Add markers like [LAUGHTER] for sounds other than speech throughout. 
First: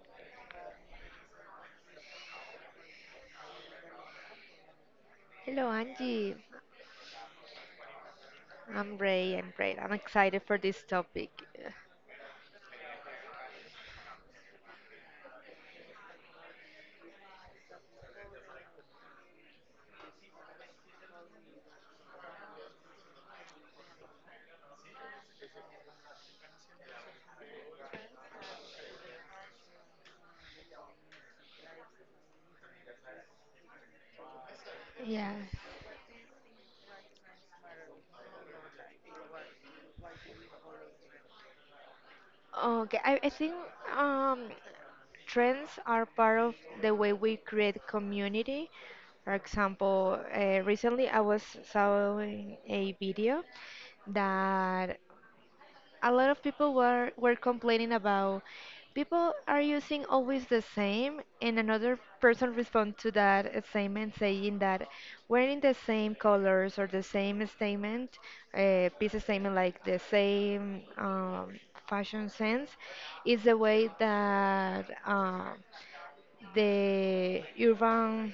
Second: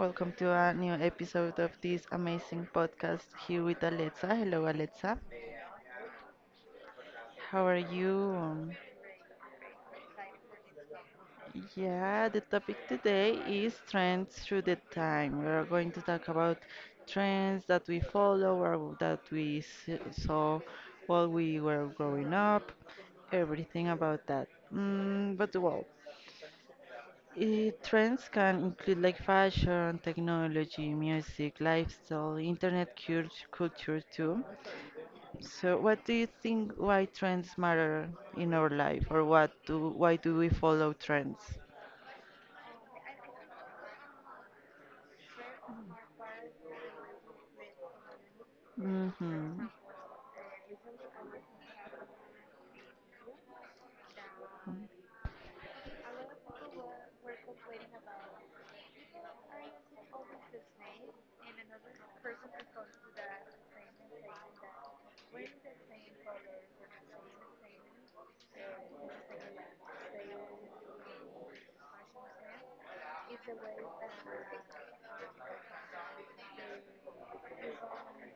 Welcome to a new episode of this amazing podcast here with Alexa. Hello, Alexa. Hello, Angie. How are you? I'm great. I'm great. I'm excited for this topic. Yeah, the topic today is trends through the time. We are going to talk about trends that we follow or that saw while we were growing up, everything about that. Mm, but well, trends can include like fashion, technology, music, lifestyle, internet culture too. Yeah. So, what do you think? Why trends matter in our life, or what do why do we follow trends? Okay. I think um, trends are part of the way we create community. For Mm-hmm. example, recently I was showing a video that a lot of people were complaining about. People are using always the same, and another person respond to that statement saying that wearing the same colors or the same statement, piece of statement, like the same fashion sense is the way that the urban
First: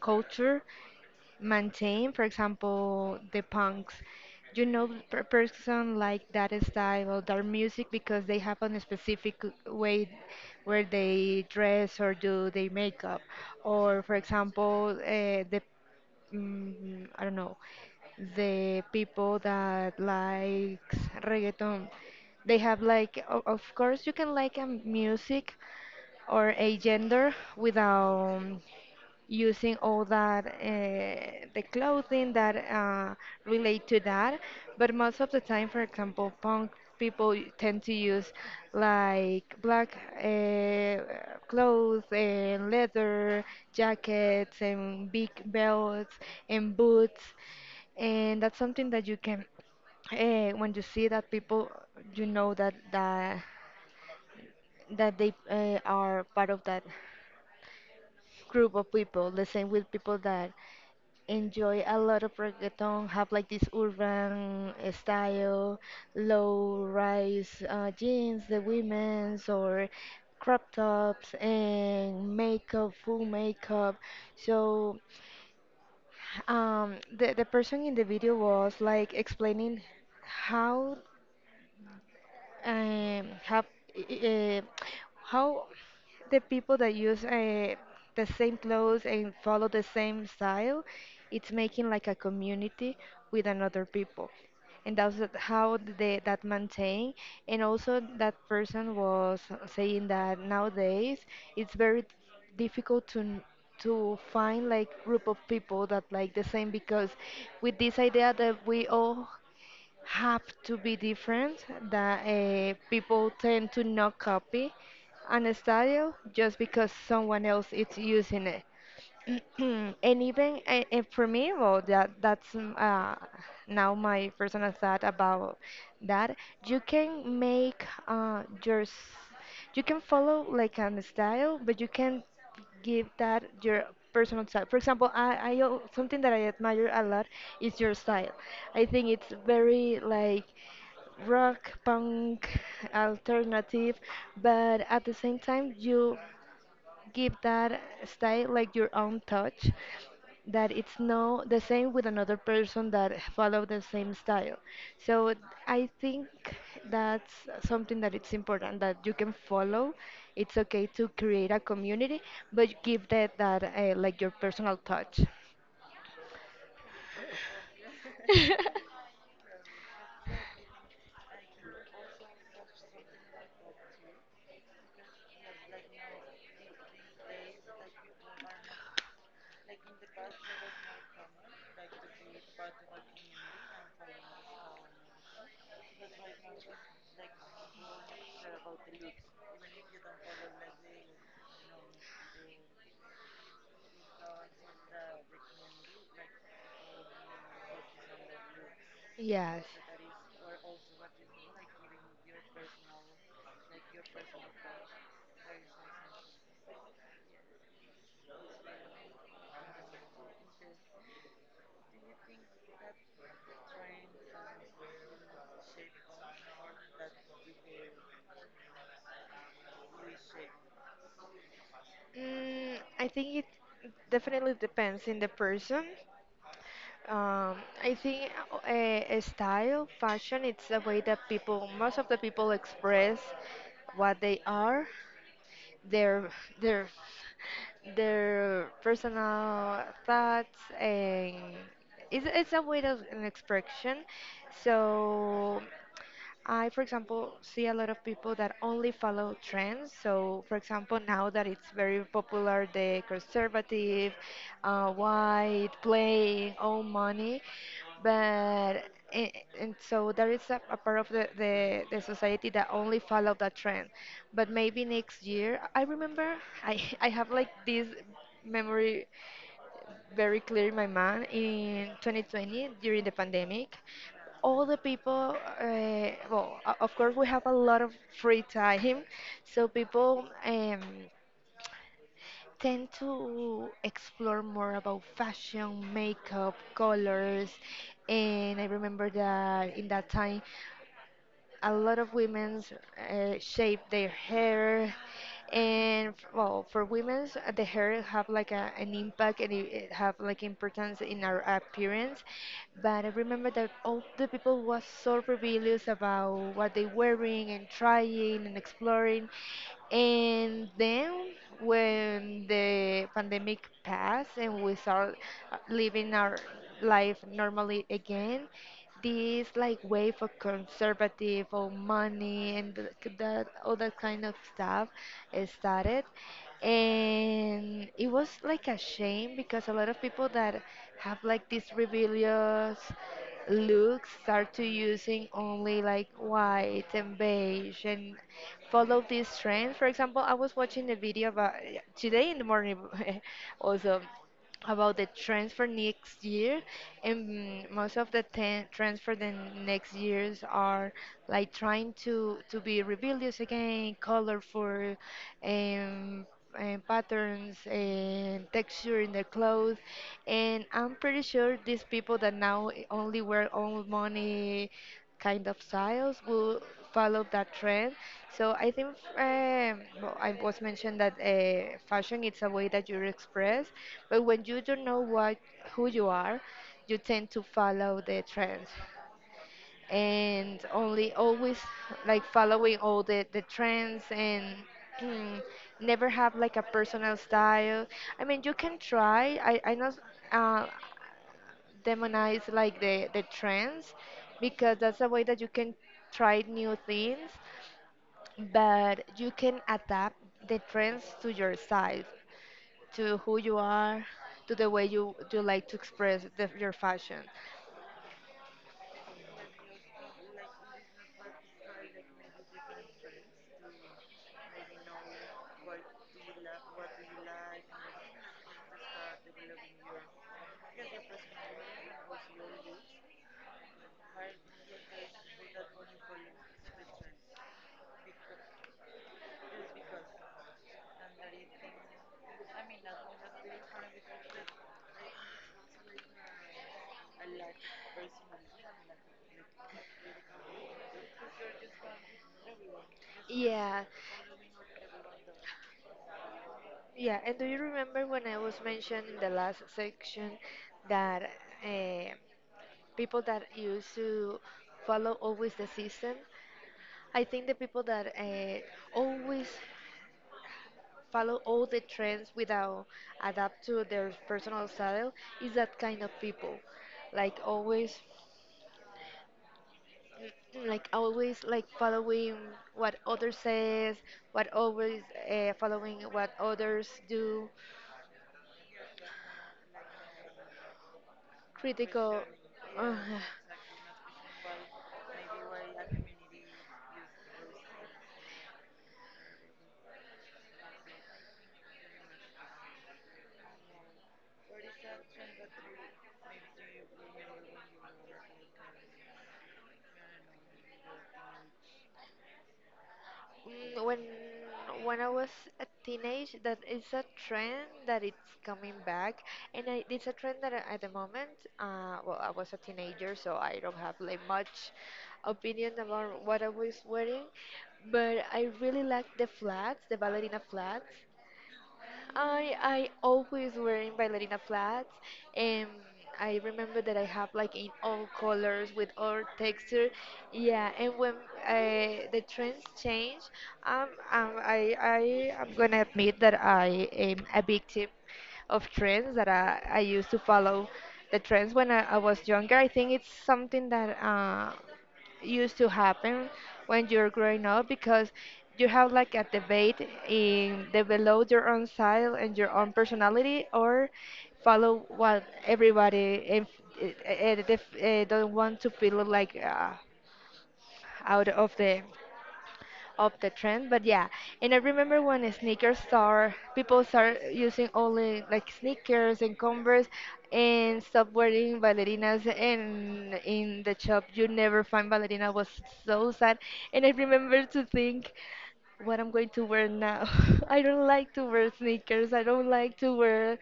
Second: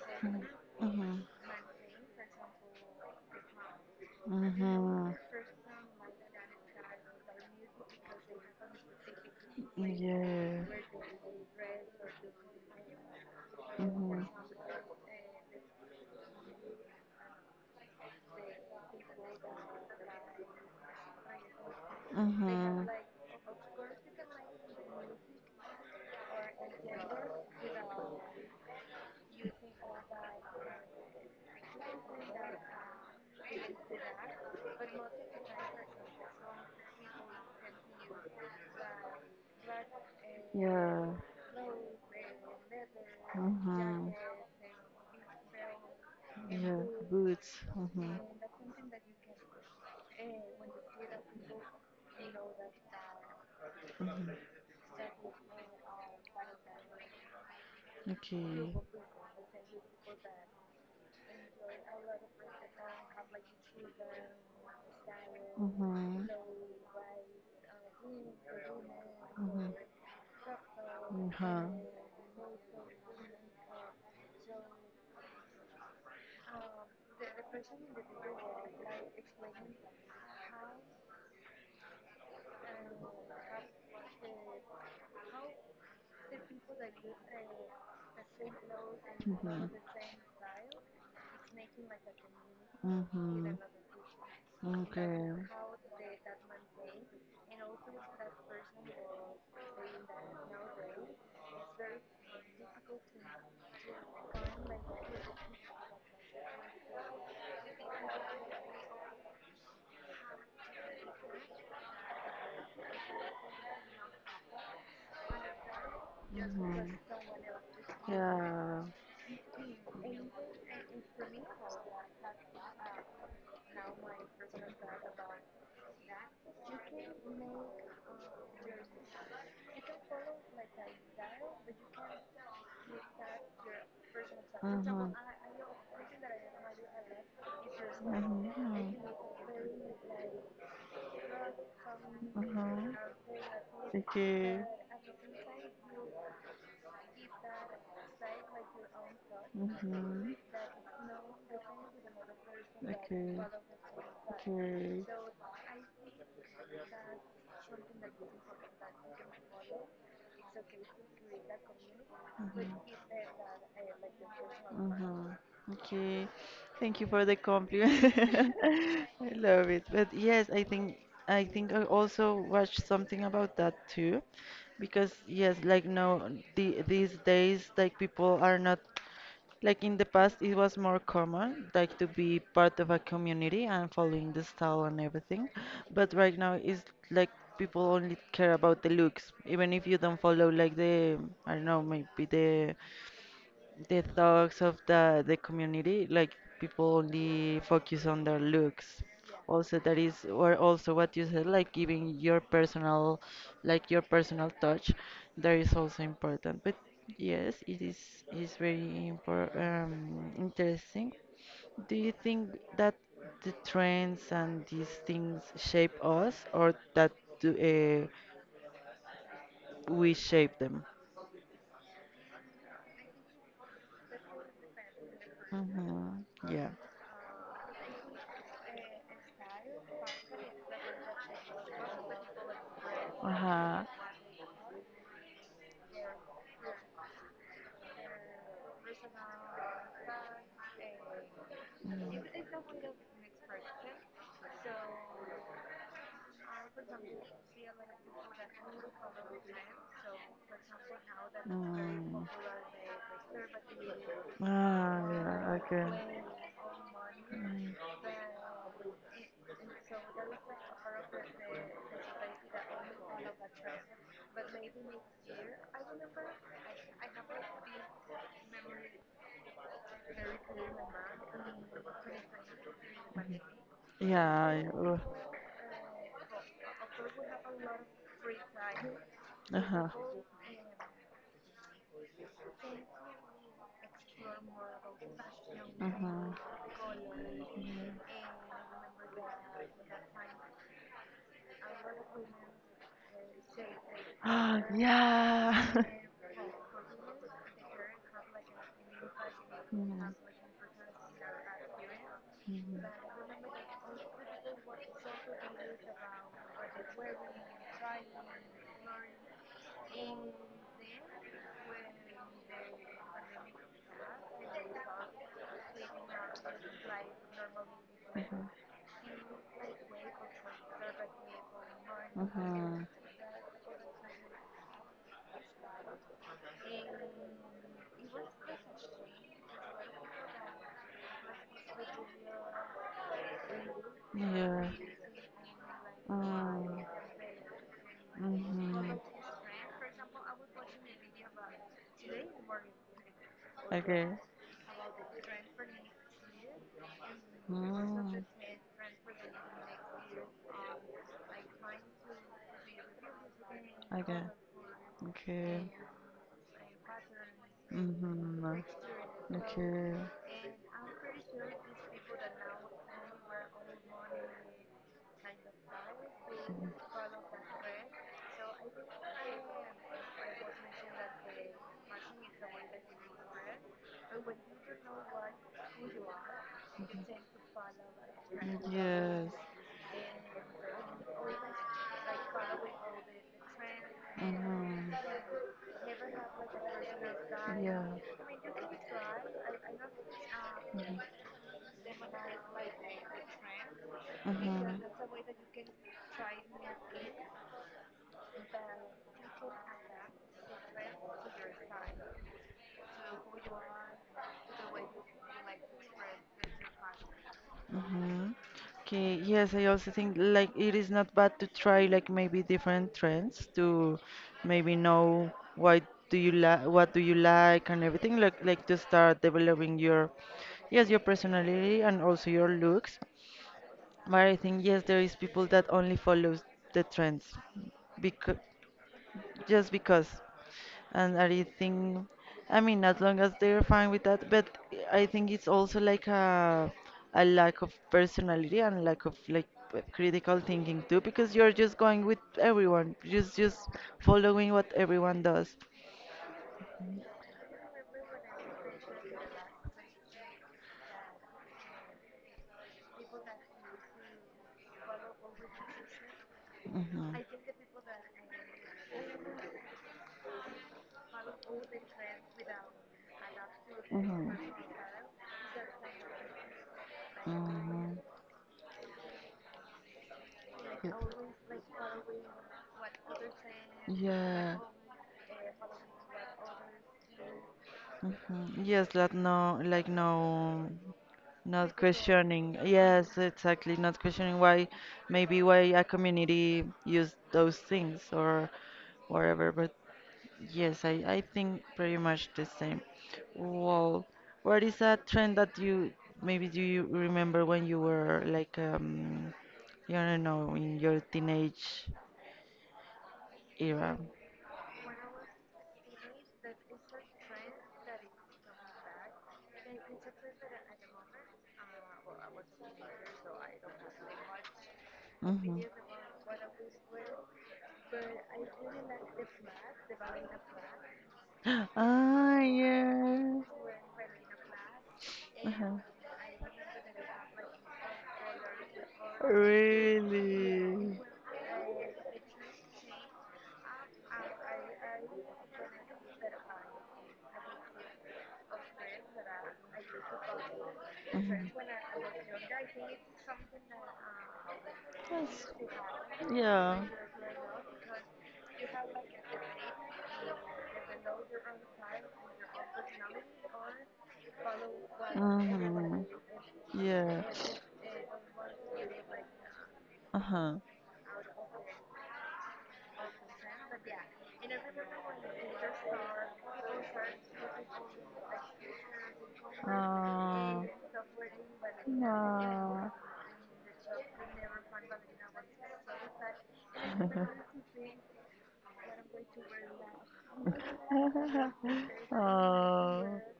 culture Mm-hmm. maintain, for example, the punks. You know, Mm-hmm. per person like that style or their music, because they have a specific way Yeah. where they dress or do their makeup, or for Mm-hmm. example, the I don't know, the people that likes reggaeton, they have Mm-hmm. like, of course, you can like a music or a gender without using all that, the clothing that relate to that. But most of the time, for example, punk people tend to use like black, uh, Yeah. clothes and leather Mm-hmm. jackets and big belts and Yeah. boots, Boots. Mm-hmm. and that's something that you can, when you see that people, you know that that Mm-hmm. that they are part of that Okay. group of people. The same with people that enjoy a lot of reggaeton, have like this urban style, Mm-hmm. low rise, jeans, the women's, Mm-hmm. or crop tops Uh-huh. and makeup, full makeup. So the person in the video was like explaining how, have uh, how the people that use the same clothes and follow the Mm-hmm. same style, it's making like a community with Mm-hmm. another people, and that's Okay. How they that maintain. And also that person was saying that nowadays it's very difficult to to find like group of people that like the same, because with this idea that we all have to be different, that people tend to not copy an style just because Mm-hmm. someone else is using it. Yeah. [CLEARS THROAT] And even and for me, well, that's now my personal thought about that. You can follow like an style, but you can give that your personal style. For example, Mhm. Something that I admire a lot is your style. I think Mhm. it's very like rock, punk, Mhm. alternative, Okay. but at the same time you give that style like your own touch, Mhm. that it's no the same with another person that Okay. follow the same style. Okay. So I think that's something that it's important, that you can follow, it's okay to create a community, but Mhm. give that like your personal touch. Mhm. Okay. Thank you for the compliment. [LAUGHS] [LAUGHS] I love it. But yes, I think I think I also watched something about that too. Because yes, like no, these days like people are not. Like in the past, it was more common, like to be part of a community and following the style and everything. But right now, it's like people only care about the looks, even if you don't follow I don't know, maybe the thoughts of the community, like people only focus on their looks. Yes. Also that is, or also what you said, like giving your personal, like your personal touch, that is also important. But yes, it is very interesting. Do you think that the trends and these things shape us, or that do, uh, we shape them? I think it definitely depends in the person. Hmm. Yeah. Um, I think a, style, fashion, it's a way that people, most of the people, express Uh-huh. what they are, their their personal thoughts, and it's a Mm. way of an expression. So I, for example, see a lot of people that only follow trends. So, for example, now that it's very popular, the conservative, Ah, yeah, white, okay. play, own money, Mm. but and so there is a part of the society that only follow that trend. But maybe next year, I remember, [LAUGHS] I have like this memory very clear in my mind in 2020 during the pandemic. Yeah, All the ugh. people, well, of course we have a lot of free time, so Uh-huh. people tend to explore more about fashion, makeup, Uh-huh. colors, and I remember that in that time a lot of women shape their [GASPS] hair, Yeah. [LAUGHS] and well, for women the hair have like an impact, and it, Mhm, it have mhm, like importance in our appearance. mhm, But I remember that all the people was so rebellious about what they wearing and trying and exploring, and then when the pandemic passed and we start living our life normally again, this like way for conservative or money and that, all that kind of stuff, started. And it was like a shame because a lot of people that have like these rebellious looks mhm. start to Yeah. using only like Mm, white and beige and mhm. follow these trends. For example, I was watching a video about, today in the morning, [LAUGHS] also, Okay. about the transfer next year, and most of the Mm. ten transfer, the next years, are like trying to be rebellious again, Okay. colorful, Okay. um, and patterns and Mm-hmm. texture in their clothes, Okay. and I'm pretty sure these people that now only wear old money kind of styles will follow that trend. So I think, well, I was mentioned that fashion, it's a way that you express, but when you don't know what, who you are, you tend to follow the trends, Yes. Mm-hmm. and only always like following all the trends and mm, never have like a personal Yeah. style. I mean, you can try. I not uh, Mhm. demonize like the trends, Mm-hmm. because that's a way that you can try new things, but you can adapt the trends to your size, to who you are, to the way you like to express your fashion. Hmm. Okay, yes, I also think like it is not bad to try like maybe different trends to maybe know why do you like what do you like and everything, like to start developing your, yes, your personality and also your looks. But I think yes, there is people that only follows the trends just because. And I think, I mean, as long as they're fine with that. But I think it's also like a lack of personality and lack of like critical thinking too, because you're just going with everyone, just Yeah. following what everyone does. Yeah, and do you remember when I was mentioned in the last section that uh, people that used to follow always the system? Hmm. I think the people that always follow all the trends without adapt to their Hmm. personal style is that kind of people. Like Hmm. always, [CLEARS THROAT] like always, like following what others says, what Yeah. always following what others do, Hmm. Yes, like no, like no. Not critical. questioning, [LAUGHS] [SIGHS] yes, exactly. Not questioning why, maybe why a community use those things or whatever. But yes, I think pretty much the same. Well, what is a trend that you maybe, do you remember when you were like you don't know, in your teenage Mm, When era? when I was a teenage, that is a trend that it's coming back, and it's a trend that at the moment, well, I was a teenager, so I don't have like much Mm-hmm. opinion about what I was wearing, but I really like the flats, the ballerina flats. [GASPS] Ah, I yes. always wearing ballerina flats, and Uh-huh. I remember that I have like in all colors with all texture. Yeah, and Really? when the trends change, I am gonna admit that I am a victim of trends, that I used to follow the trends when I was younger. I think it's something that used to happen Yeah. when you're growing up, because you have like a debate in develop your own style and your own personality, or follow what Mm-hmm. everybody, if, eh, Yeah. eh, def- eh, don't want to feel like Uh-huh. out of the trend. But yeah, and I remember when sneakers start, people start using only like sneakers and Converse Uh, and stop wearing ballerinas. no. And in the shop, you never find ballerina, was so sad. And I remember to think what I'm going to wear now. [LAUGHS] I don't like to [LAUGHS] wear sneakers. I don't like to Oh. wear.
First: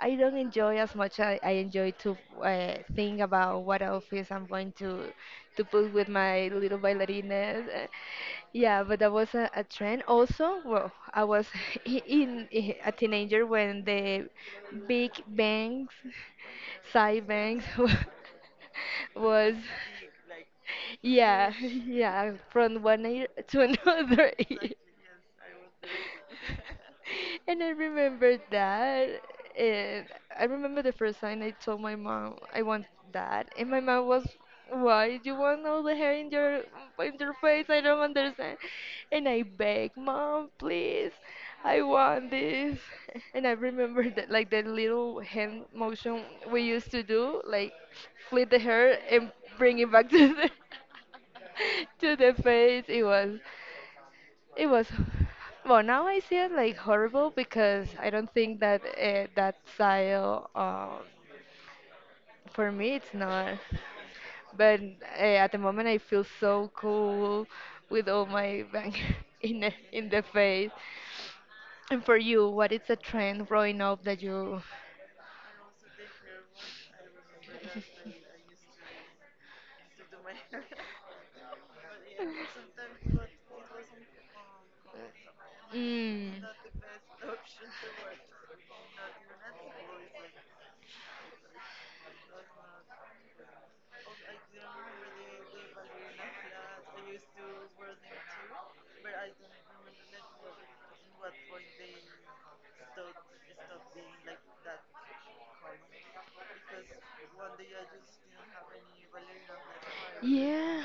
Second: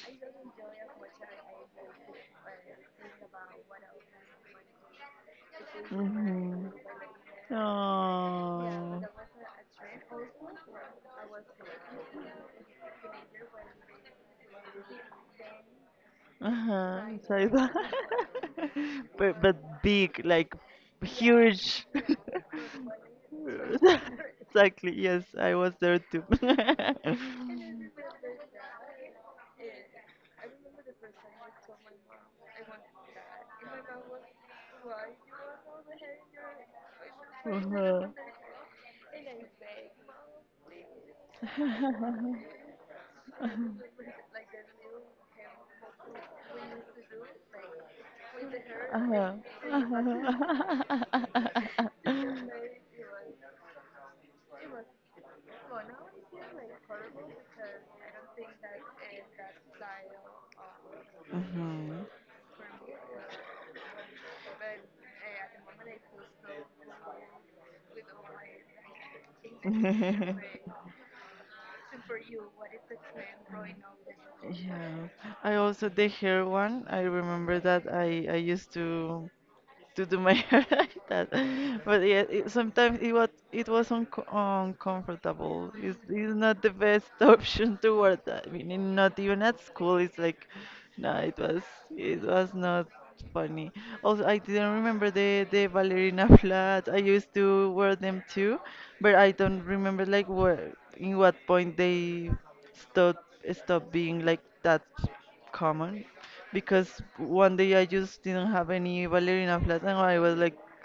I don't enjoy as much. I enjoy to think about what outfits I'm going to put with my Mm-hmm. little ballerinas. Yeah, but Oh. that was a trend. Also, well, I was [LAUGHS] in a teenager when the big bangs, [LAUGHS] Uh-huh. side Sorry, bangs, that. [LAUGHS] [LAUGHS] Was. but big, like Yeah, [LAUGHS] huge. [LAUGHS] yeah, from one ear to [LAUGHS] [LAUGHS] another ear. [LAUGHS] Exactly. Yes, I was there too. And I [LAUGHS] remember that. And I remember the first time I told my mom I want that, and my mom was, "Why do you want all the hair in your face? I don't understand." And I begged, "Mom, please, I want [LAUGHS] this." [LAUGHS] And I remember that, like the little hand motion we used to do, like flip the hair Uh and bring it back to the huh. [LAUGHS] to the [LAUGHS] face. It was, well, now I see it like horrible, because I don't think that, that style, for me, it's not. But at the moment, I feel so cool with all my bang [LAUGHS] in the, Mhm. face. [LAUGHS] And for you, what is the trend growing up that you? Yeah. I also the hair one. I remember that I used to do my [LAUGHS] hair like that. But yeah, it, sometimes it was, it was uncomfortable. It's Mm. not the best [LAUGHS] option to wear that. I mean, not even at school. It's like, no, it was, it was not funny. Also, I didn't remember the ballerina [LAUGHS] flats. I used to wear them too, but I don't remember like where in what point they stop stop being like that common, because one day I just didn't have any ballerina flats and I was Yeah.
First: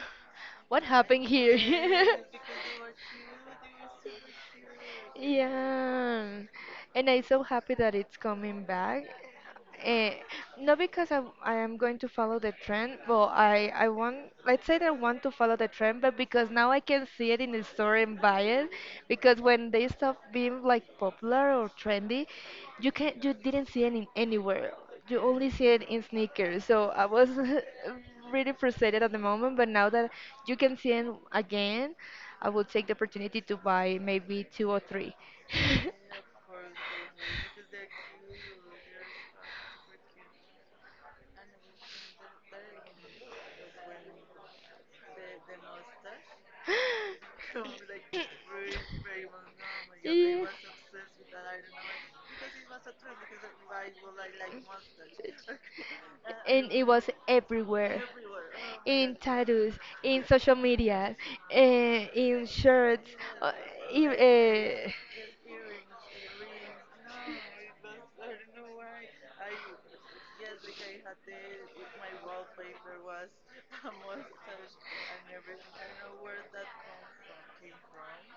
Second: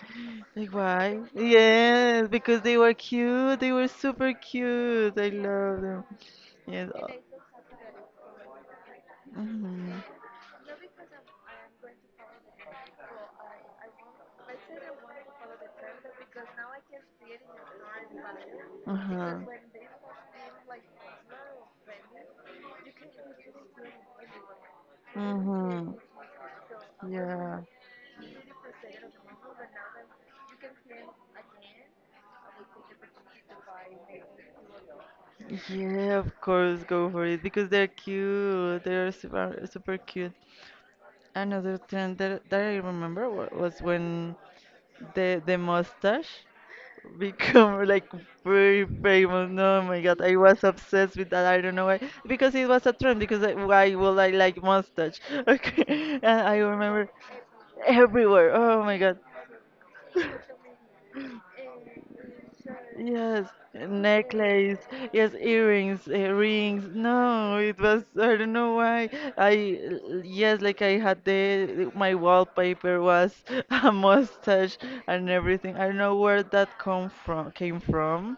like What why? happened here? [LAUGHS] Yes, because they were cute. They were super cute. I love them. Yeah, Yes. and I'm so happy that it's coming back. Hmm. Eh, not because I, am going to follow the trend, but I want, let's say that I want to follow the trend, but because now I can see it in the store and buy it, Uh-huh. because when they stop being like popular or trendy, you didn't see it in anywhere. You only see it Mm-hmm. in sneakers. So I was Yeah. [LAUGHS] really frustrated at the moment, but now that you can see it again, I will take the opportunity to buy maybe two or three. [LAUGHS] Yeah, of course, go for it because they're cute. They're super, super cute. Another trend that I remember was when the mustache [LAUGHS] become like very famous. No, oh my God, I Yeah. was obsessed with that. I don't know why, because it was a trend. Because I, why would I like mustache? [LAUGHS] Okay, and I And it remember was everywhere. everywhere. Oh my In God. tattoos, in social media, in shirts. Yes, Uh, e- necklace, uh, yes, earrings, rings. No, it was, I don't know why. Yes, like I had the, my wallpaper was [LAUGHS] a mustache and everything. I don't know where that come from, came from.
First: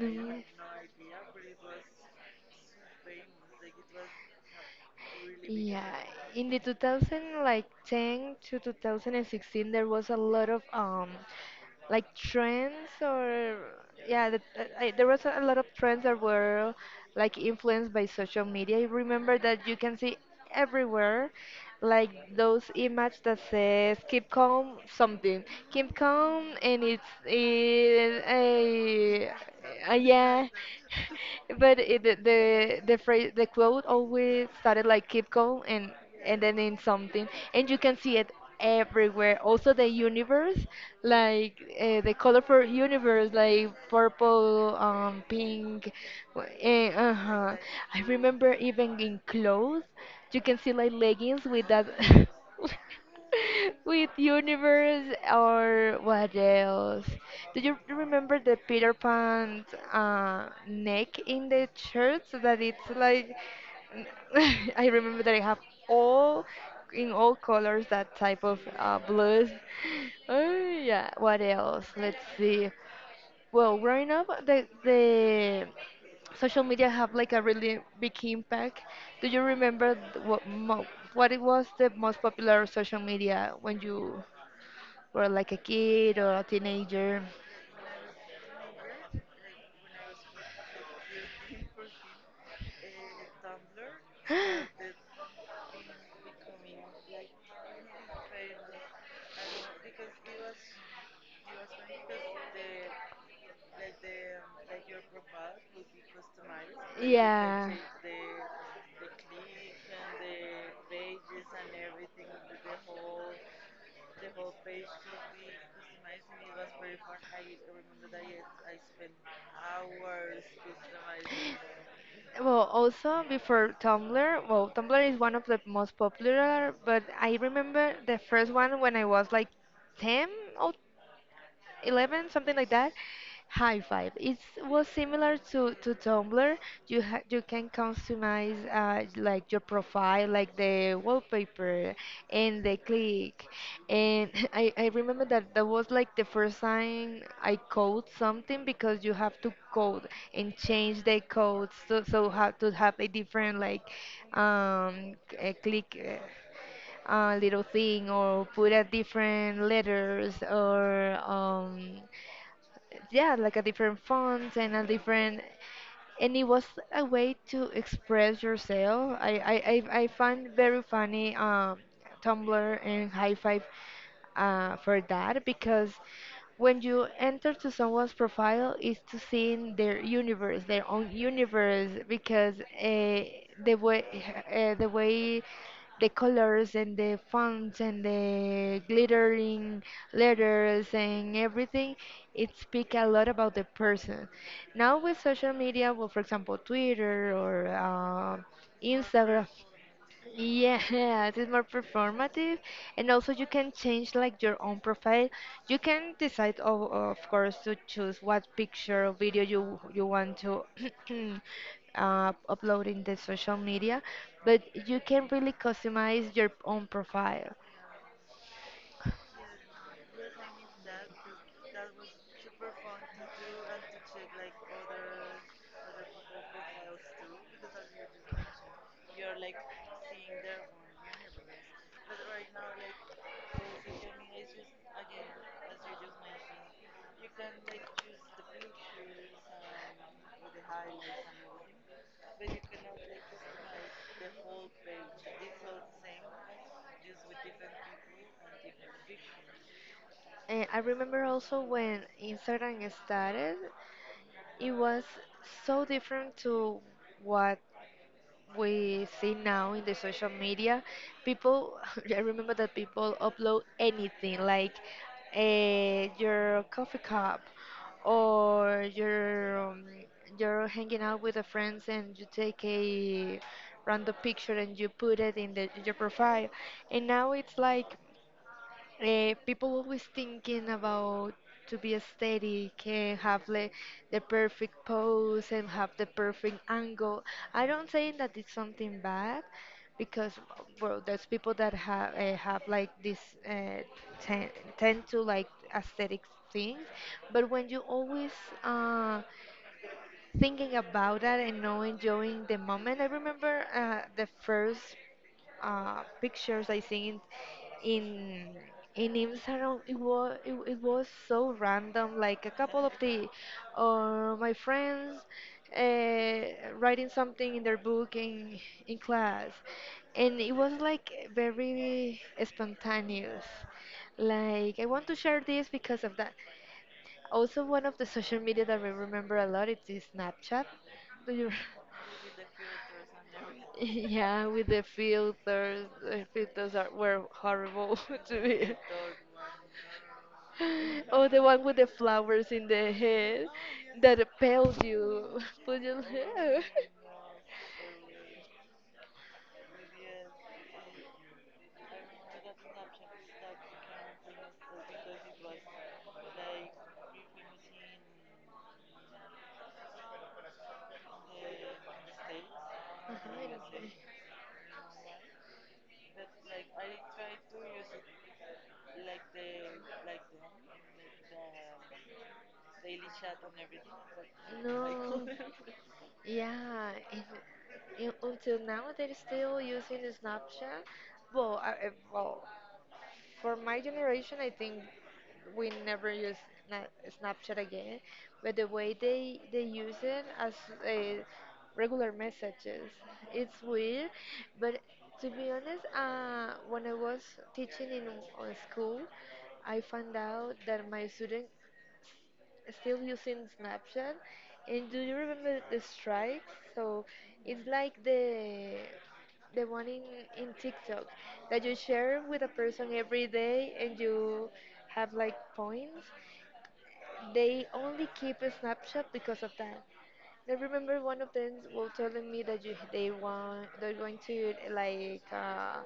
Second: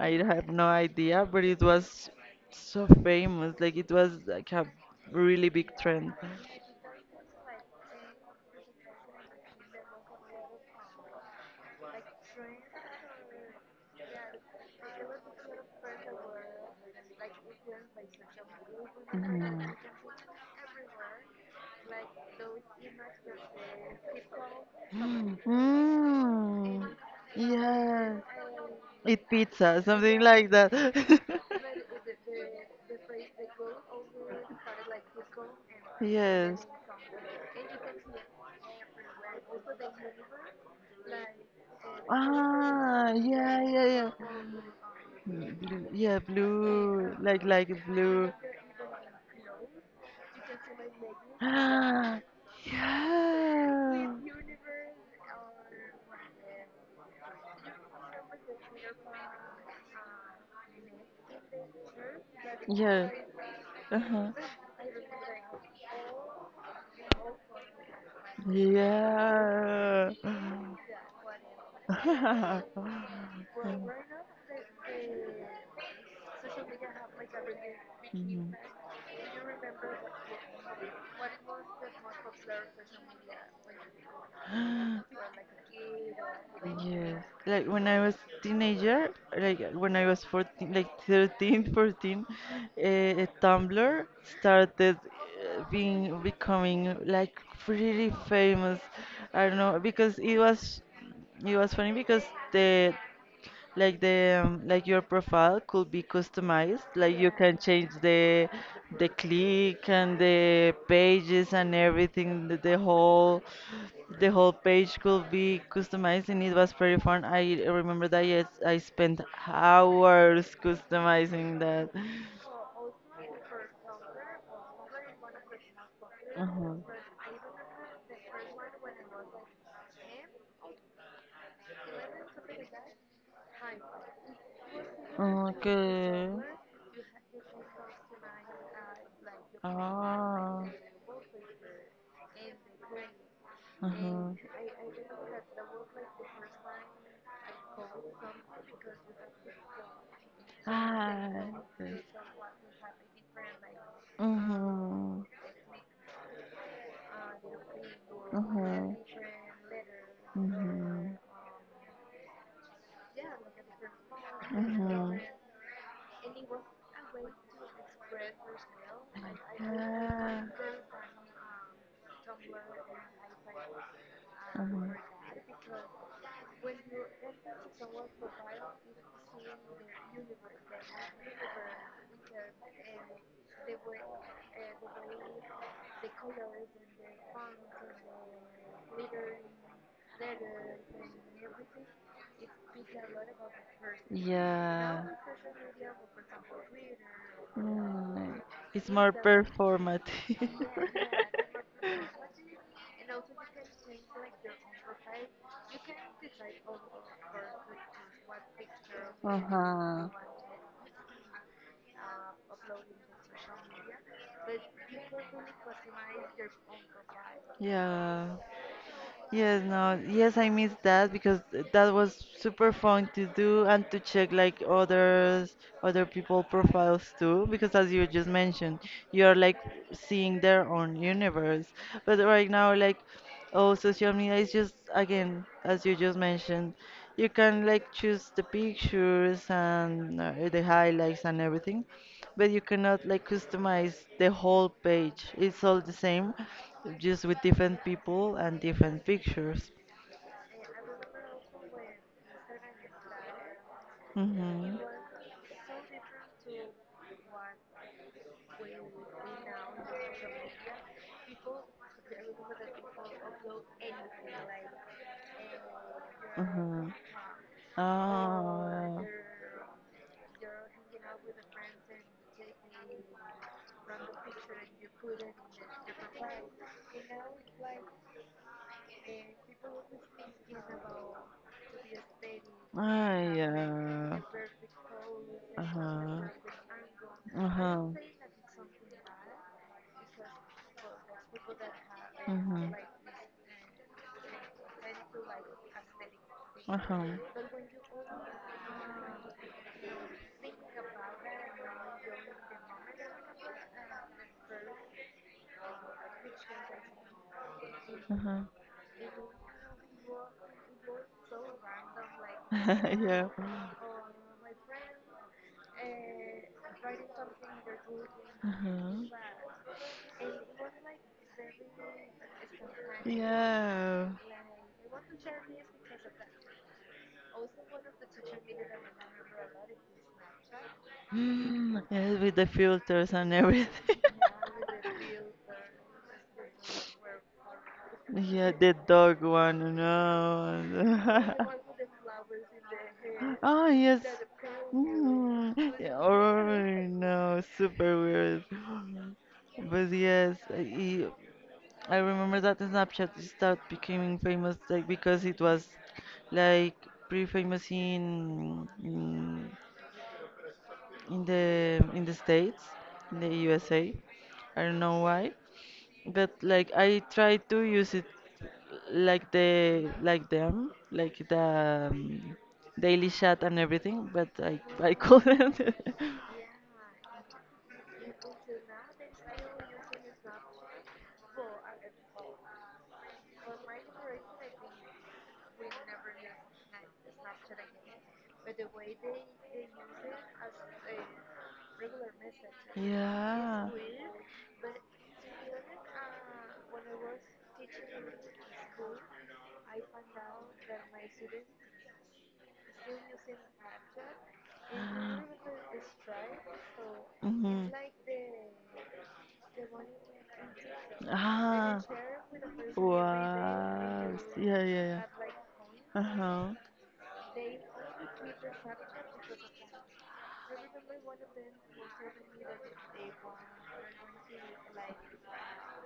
I have no idea, but it was so famous. Like it was like a really big Yeah, trend. in the 2000 like 10 to 2016, there was a lot of like trends or there was a lot of trends that were like influenced by social media. I remember Mhm. that you can see everywhere like those Like. images that says keep calm something, keep calm and Mm. it's Yeah. it, Eat a, pizza, something, yeah, yeah like that. [LAUGHS] but it, the phrase, the quote, [LAUGHS] always started like keep calm and then Yes. in something, and you can see it everywhere. Also the universe, Like like the colorful Ah, universe, yeah, like yeah, yeah. purple, um, Mm, blue, pink. yeah, Uh, blue, uh-huh. like I blue. remember even in clothes you can see like [GASPS] leggings with that. Ah, yeah. [LAUGHS] [LAUGHS] With universe, or what else? Do you remember the Peter Pan neck in the church that it's Yeah. like Uh-huh. [LAUGHS] I remember that I have all, in all colors, that type of blues. [LAUGHS] Yeah. Oh yeah, what else? Let's see. [LAUGHS] Well, growing up, the social media have like a really big impact. Do you remember what it was the most popular social media when Mhm. you were like a kid or a Yes, teenager? like when I was teenager, like when I was 14, like 13, [LAUGHS] 14, 14, Tumblr [GASPS] started being becoming like pretty famous. I don't know because it was, it was funny because the the like your profile could be customized, like you can Yeah. change the click and the pages and everything, the whole page could be customized and it was pretty fun. I remember that, yes, I spent hours customizing that. Well, also before Tumblr, well, Tumblr is one of the most Uh-huh. popular, but I remember the first one when I was like 10 or 11, something like that. High Five, it was similar to Okay. Tumblr. You can customize like your profile, like Ah. the wallpaper and the click, and Uh-huh. [LAUGHS] I remember that that was like the first time I code something, because you have to code and change the Ah. codes, so, so have to have a different like, um, Mm-hmm. Uh, a click, little thing, or put a Mm-hmm. different letters, Mm-hmm. or um, yeah, like a different font and a Mm-hmm. different, and it was a way to express yourself. I Ah. find very funny, Tumblr and High Five, Uh, for huh. that, because when you enter to someone's profile, is to see in their universe, their own universe, because uh, the way, the way, the colors and the fonts and the glittering letters and everything, it speak a lot about the person. Now Yeah. with social media, well, for example, Twitter, or Mm, um, it's more does Instagram, performative. yeah, [LAUGHS] it's more performative, and also [LAUGHS] you can change like your own profile. You can decide, of course, to choose what picture or video you Uh-huh. want to [CLEARS THROAT] upload in the social media, but you can really customize your own profile. Yeah. Yes, no, yes, I miss that because that was super fun to do and to check like others, other people profiles too. Because as you just mentioned, you're like seeing their own universe. But right now, like, oh, social media is just again, as you just mentioned. You can like choose the pictures and the highlights and everything, but you cannot like customize the whole page. It's all the same, just with different people and different pictures. And I remember also when Instagram started, it Hmm. was so different to what we see now in the social media people. [LAUGHS] I remember that people upload anything, like your Hmm. coffee cup, or Oh. your you're hanging out with the friends and you take a random picture and you put it in the, your profile, and now it's like people always thinking about to be aesthetic Uh, and have the Uh perfect pose huh. and have the Huh. perfect angle. Uh I huh. don't say that it's something bad, because well, there's people that Uh have like this uh, tend to like aesthetic things, huh. but when you always uh, thinking about that and not enjoying the moment. I remember the first pictures I seen Uh huh. in in Instagram. It was, it was so random. Like a couple of [LAUGHS] the Yeah. My friends uh, writing something in their book Uh in huh. class, and it was like very spontaneous. Yeah. Like I want to share this because of that. Also, one of the social media that I remember a lot it is the Snapchat. Do you? [LAUGHS] Mm, yes, with the filters and everything. [LAUGHS] [LAUGHS] Yeah, with the filters are, were horrible [LAUGHS] to Yeah, me. the dog one, Oh, no. the one with the [LAUGHS] flowers in the head Oh, yes. that pale you, [LAUGHS] Mm, put yeah, your hair. [LAUGHS] oh, no, super weird. But yes, I remember that Snapchat started becoming famous like because it was like pretty famous in the States, in the USA. I don't know why, but like I tried to use it like the like them like the Ay, daily chat and everything, but no. I No, couldn't. [LAUGHS] yeah, and until now they're still using Snapchat. Well, well, for my generation, I think we never use na- Snapchat again, but the way they use it as uh, regular messages, it's Yeah. weird. But to be honest, when I was teaching in school, I found out that my student still using Snapchat. And do you remember the strikes? So it's Mhm. like the one in TikTok that you Ah, share with a person every day and wow. Sí, you yeah, yeah, yeah. have like points. Uh-huh. They only keep a Snapchat because of that. I remember one of them was telling me that you, they want they're going to like,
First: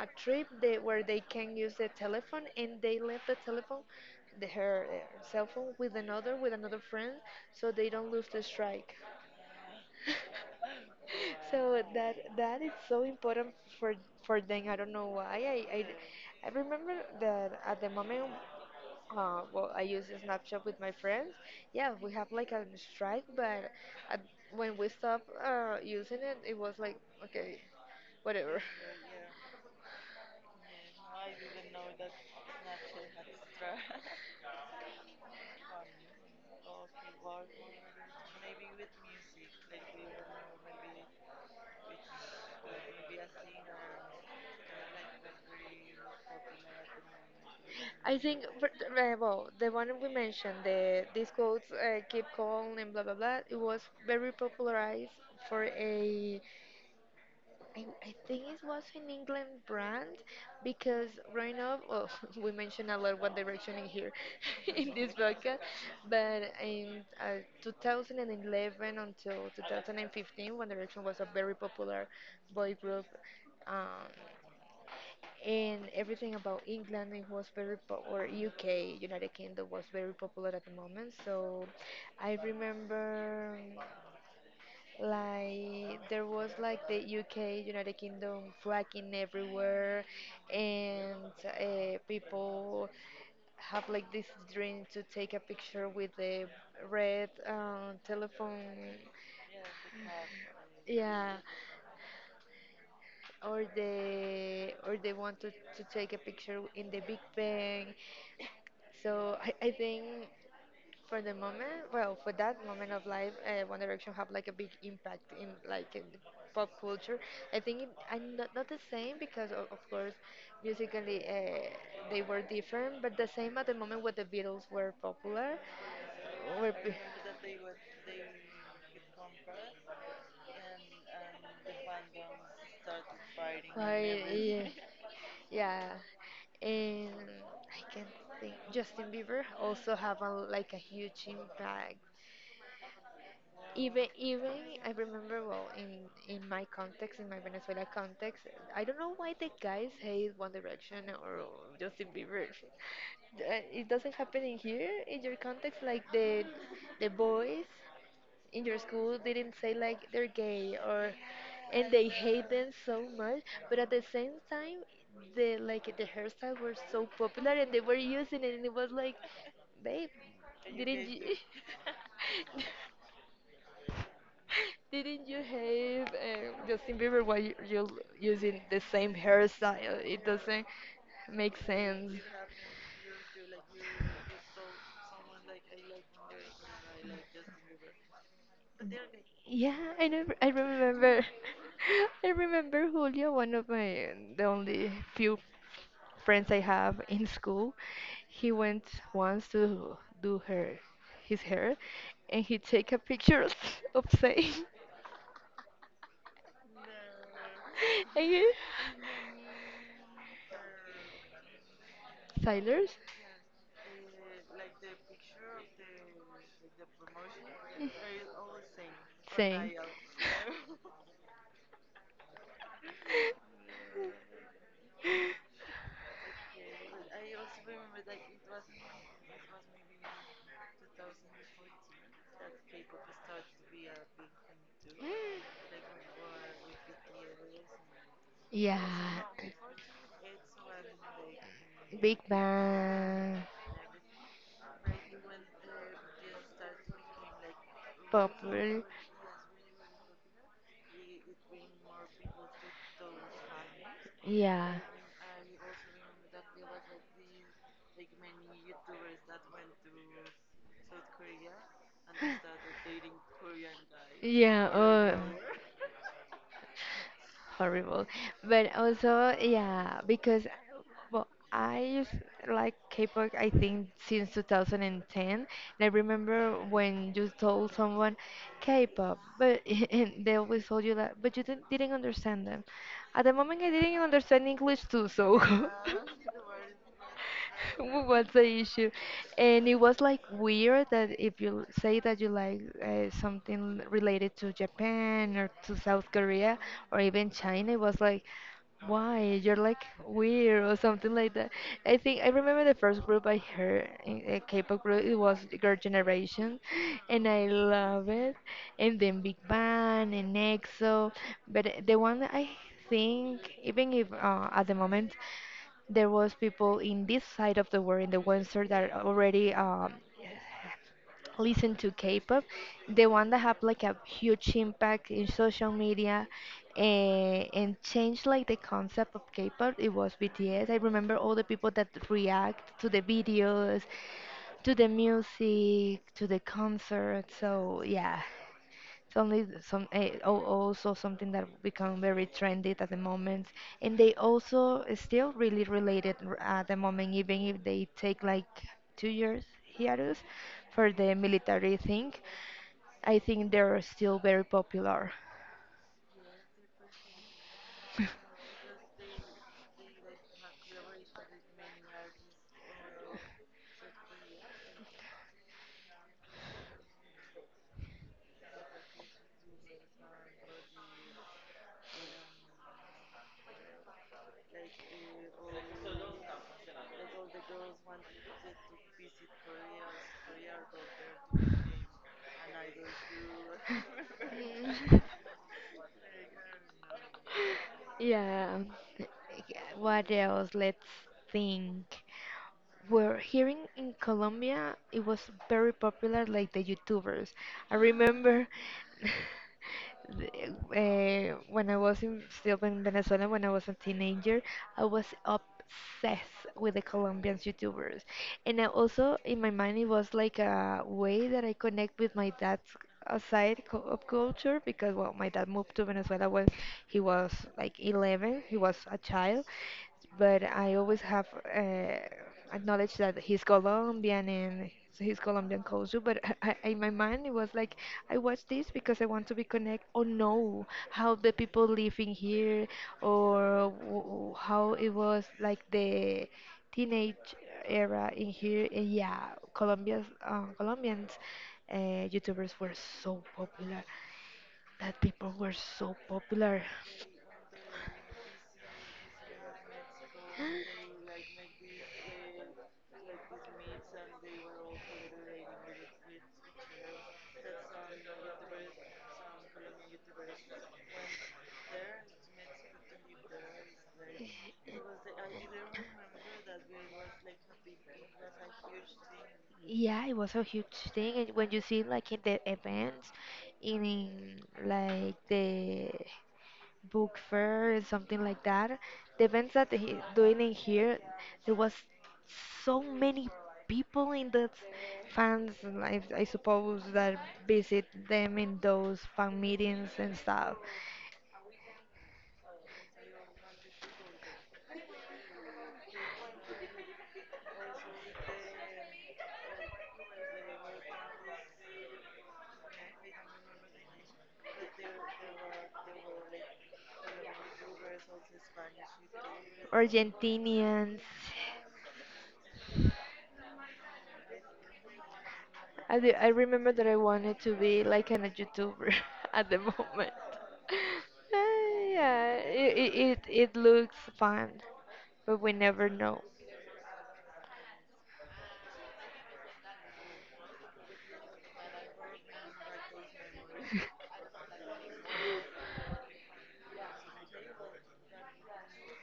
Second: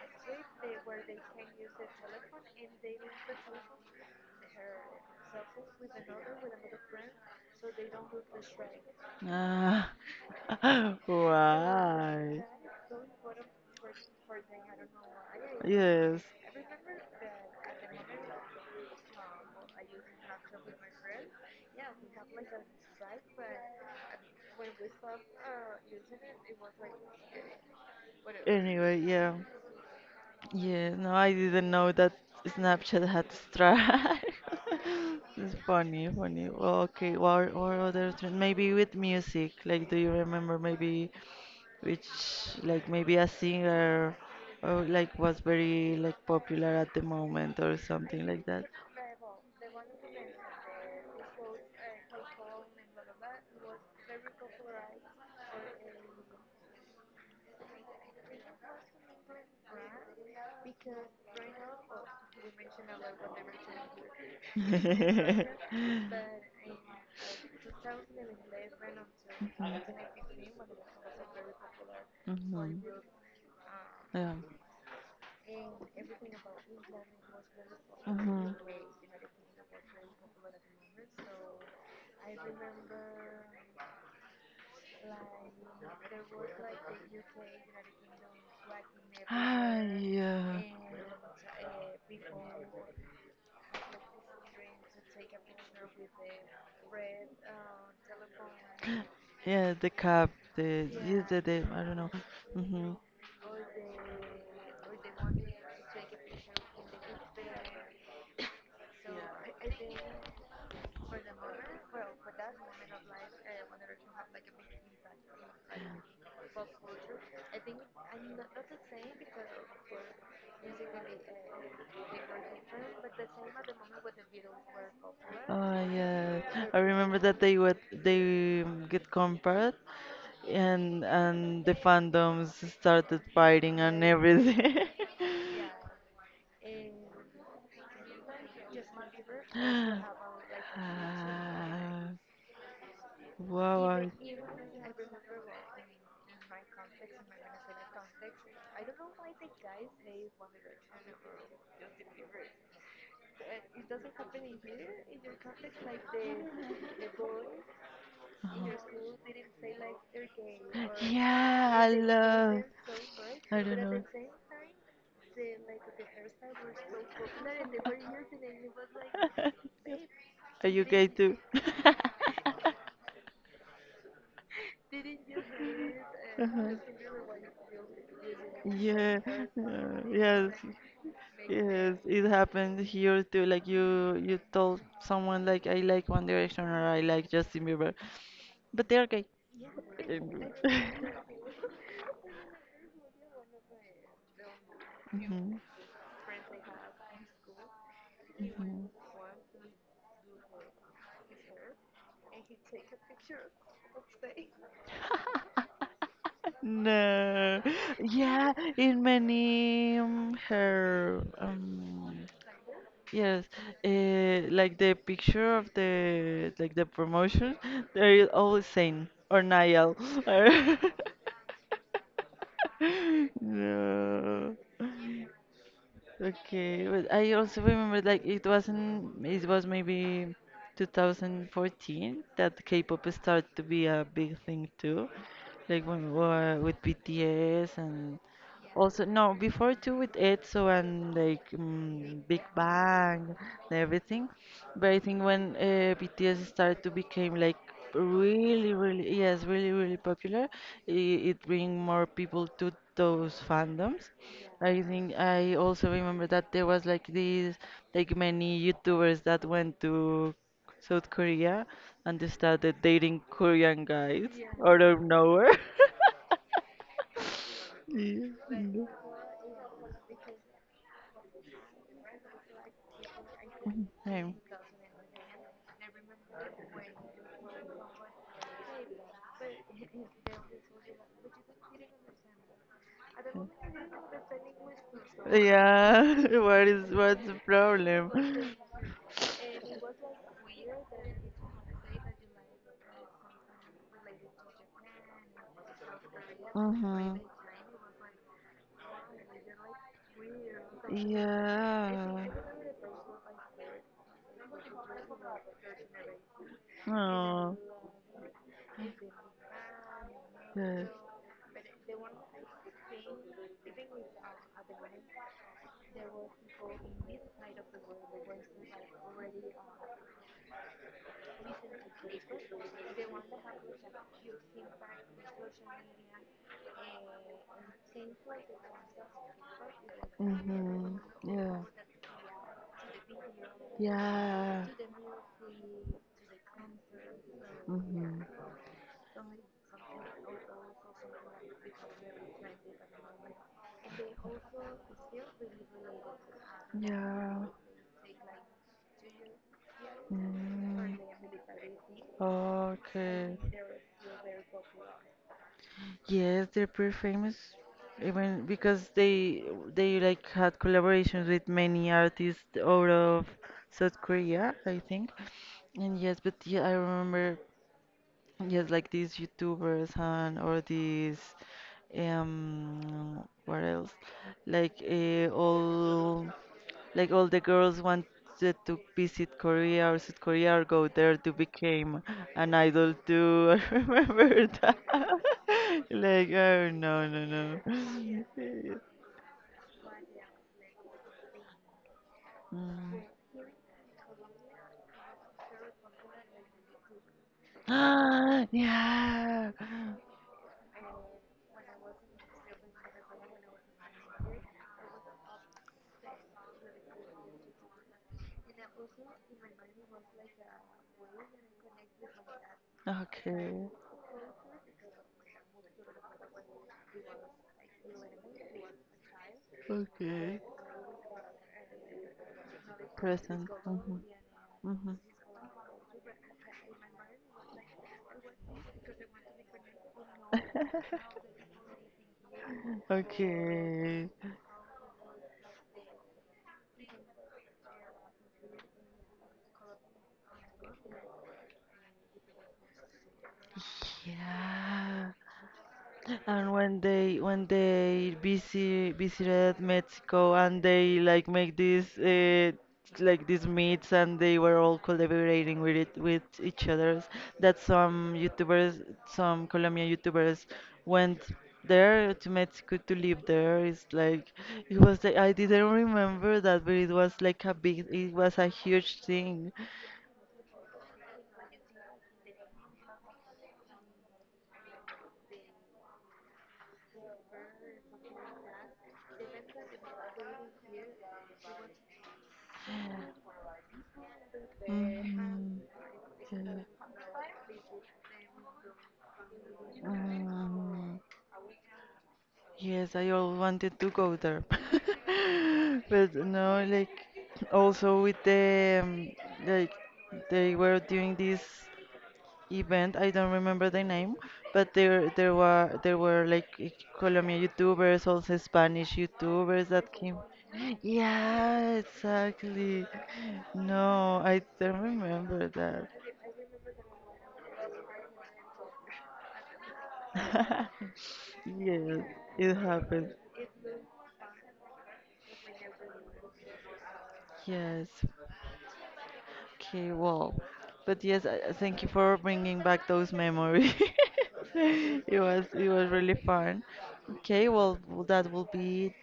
a trip they, where they can use the telephone, and they left the telephone, the, her, uh, cell phone with another, with another friend so they don't lose the strike Ah, [LAUGHS] [LAUGHS] so that, why? that is so important for for them. I don't know why. i i, Yes. I remember that at the moment, well I use Snapchat with my friends, yeah, we have like a strike, but at, when we stopped using it, it was like okay, whatever. [LAUGHS] Anyway, yeah. Yeah, no, I didn't know that Snapchat had Stripe. [LAUGHS] It's funny, funny. Well, okay, what other trend? Maybe with music. Like, do you remember maybe which, like, maybe a singer or like was very like popular at the moment or I something think, like that? but, well, the one we mentioned, the these quotes, keep calling and blah blah blah. It was very popularized for a, I think it was an England brand, because growing up, well, [LAUGHS] we mentioned a lot One Direction in here [LAUGHS] [LAUGHS] in this Mhm. podcast, but in 2011 until 2015, One Direction was a very popular boy Mhm. group. Um, Yeah. and everything about England it was very or Mhm. UK United Kingdom was very popular at the moment, so I remember like there was like the UK United Kingdom flagging Ah, everywhere, and yeah. people have like this dream to take a picture with the red telephone, Yeah, the, yeah, yeah, the, I don't know. Hmm. or they, or they want to take a picture in the Big Bang, so I think, for the moment, well, for that moment of life, One Direction have like a big impact in, like in pop culture. I think it, I'm not, not the same because of course, musically they were different, but the same at the moment when the Beatles were popular, Oh yeah, were I b- remember that they get compared, and the fandoms started fighting and Quite, everything. [LAUGHS] yeah, yeah. And I can think Justin Bieber also have a, like a huge impact, Ah, wow, even, I, even, I remember well in my context, in my Venezuela context, I don't know why the guys hate One Direction or Justin Bieber. It doesn't happen in here in your context, like the boys in your school uh-huh. didn't say like they're gay, or Yeah, I and they hate love. them so much, I don't but at the know. [LAUGHS] same time, the, like the hairstyle were so popular and they were using it, and it was like, babe, Are you gay didn't you too? [LAUGHS] [LAUGHS] didn't you have, Huh. Justin Bieber while you're using the same Yeah, hairstyle? uh, It yes, doesn't make yes, sense. it happened here too. Like you told someone like I like One Direction or I like Justin Bieber, but they're gay. Yeah, I never, And- I [LAUGHS] remember. [LAUGHS] I remember Julio, one of my, the only few Mhm, friends I have in school. He mhm. went once to do her, his hair, and he take a picture of [LAUGHS] of saying, [LAUGHS] [LAUGHS] No, and he, yeah, in many her Tyler's. Yes, like the picture of the like the promotion, they're always saying or Same. Niall. Or- [LAUGHS] [LAUGHS] No. Okay, but I also remember like it wasn't, it was maybe 2014 that K-pop started to be a big thing too, like when we were with BTS and also, Yeah. no, before too with ETSO and like Big mm, Big Bang Bang. and everything. But I think when BTS started to became like Purple. Yes, really, really popular, it bring more people to those fandoms. Yeah. I think I also remember that there was like these like many YouTubers that went to South Korea and they started dating Korean guys Yeah. out of Oh. nowhere. [LAUGHS] Horrible. Yeah. But also, yeah, because well, I used like K-pop. I think since Hey. 2010. And I remember when you told someone K-pop, but [LAUGHS] and they always told you that, but you didn't understand them. At the moment, I didn't understand English too, so. [LAUGHS] Yeah, [LAUGHS] what's the [LAUGHS] problem? What's the issue? And it was like weird that if you say that you like, something related to Japan or to South Korea or Mm-hmm. even China, it was like, why? You're like weird or something like that. I think I Yeah. remember the first group I heard, a K-pop group, it was Girl Generation, and I Oh, love it. And then Big Bang and yes. EXO, but the one I think, even if at the moment there was people in this side of the world in the western that already listen to K-pop, the one that have like a huge impact in social media and change like the concept of K-pop, it was BTS. I Mm-hmm. remember all the Yeah. people that react to the videos, Yeah. to the music, to the concert. So Mm-hmm. yeah, suddenly, some, eh, al- also something that become very trendy at the moment, and they also is still really related at the moment, even Yeah. if they take like 2 years hiatus for Mm. the military thing. I Okay. think they're still very popular. Yes, they're pretty famous, [LAUGHS] even because they like had collaborations with many artists out of South Korea, I think. And yes, but yeah, I remember, yes, like these YouTubers and or these what else? Like all like all the girls wanted to visit Korea or South Korea or go there to become an idol too. [LAUGHS] I remember that. Mm. [LAUGHS] Like, oh [LAUGHS] no, no, no. Yeah. Yeah, what else? Let's think. Mm. Were here in Colombia, it was very popular, like the YouTubers. I remember [GASPS] Yeah. [LAUGHS] When I was in, still in Venezuela, when I was a teenager, I was obsessed with the Colombian YouTubers. And I also, in my mind, it was like a way that I connect with my dad's Okay. Of culture, because, well, my dad moved to Venezuela when he was like 11, he was a child, Okay. but I always have acknowledged that he's Present. Hmm. Colombian, and Hmm. so he's Colombian culture. But [LAUGHS] in my mind, it was like I watch this because I want to be connect or know how the [LAUGHS] people living here, or Okay. How it was like the teenage era in here. And yeah, Colombia's Colombians uh, YouTubers were so popular. That Yeah. people were so And popular. when they, when they visited Mexico and they like make this like these meets and they were all collaborating with it with each others, that some YouTubers, some Colombian YouTubers went there to Mexico to live there. It's like, it was like, I didn't remember that, but it was like a big, it was a huge thing. Yeah, it was a huge thing, and when you see like in the events, in like the book fair, something like that, the events that they doing in here, there was so many people in that fans, Mhm. and I Yeah. suppose that visit them in those fan meetings and stuff. Mm. Yes, I all wanted to go there. [LAUGHS] But no, like also with the like they were doing this event, I don't remember the name, but there were, there were like Colombian YouTubers, also Spanish YouTubers that came. Argentinians, Yeah, exactly. No, I don't remember that. I, do, I remember that I wanted to be like an, a YouTuber [LAUGHS] at the moment. [LAUGHS] [LAUGHS] Yes, yeah, it it, it, happened. it it looks fun, but we never know. Yes. Okay, well, but yes, I thank you for bringing back those memories. [LAUGHS] It was, it was really fun. Okay, well, that will be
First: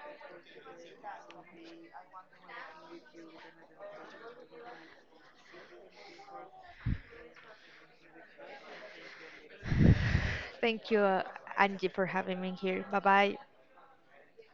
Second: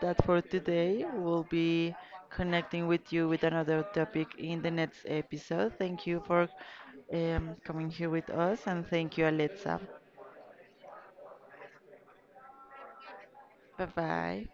that for today. We'll be connecting with you with another topic in the next episode. Thank you for coming here with us, and thank you, Alexa. [LAUGHS] Thank you, Angie, for having me here. Bye bye. Bye bye.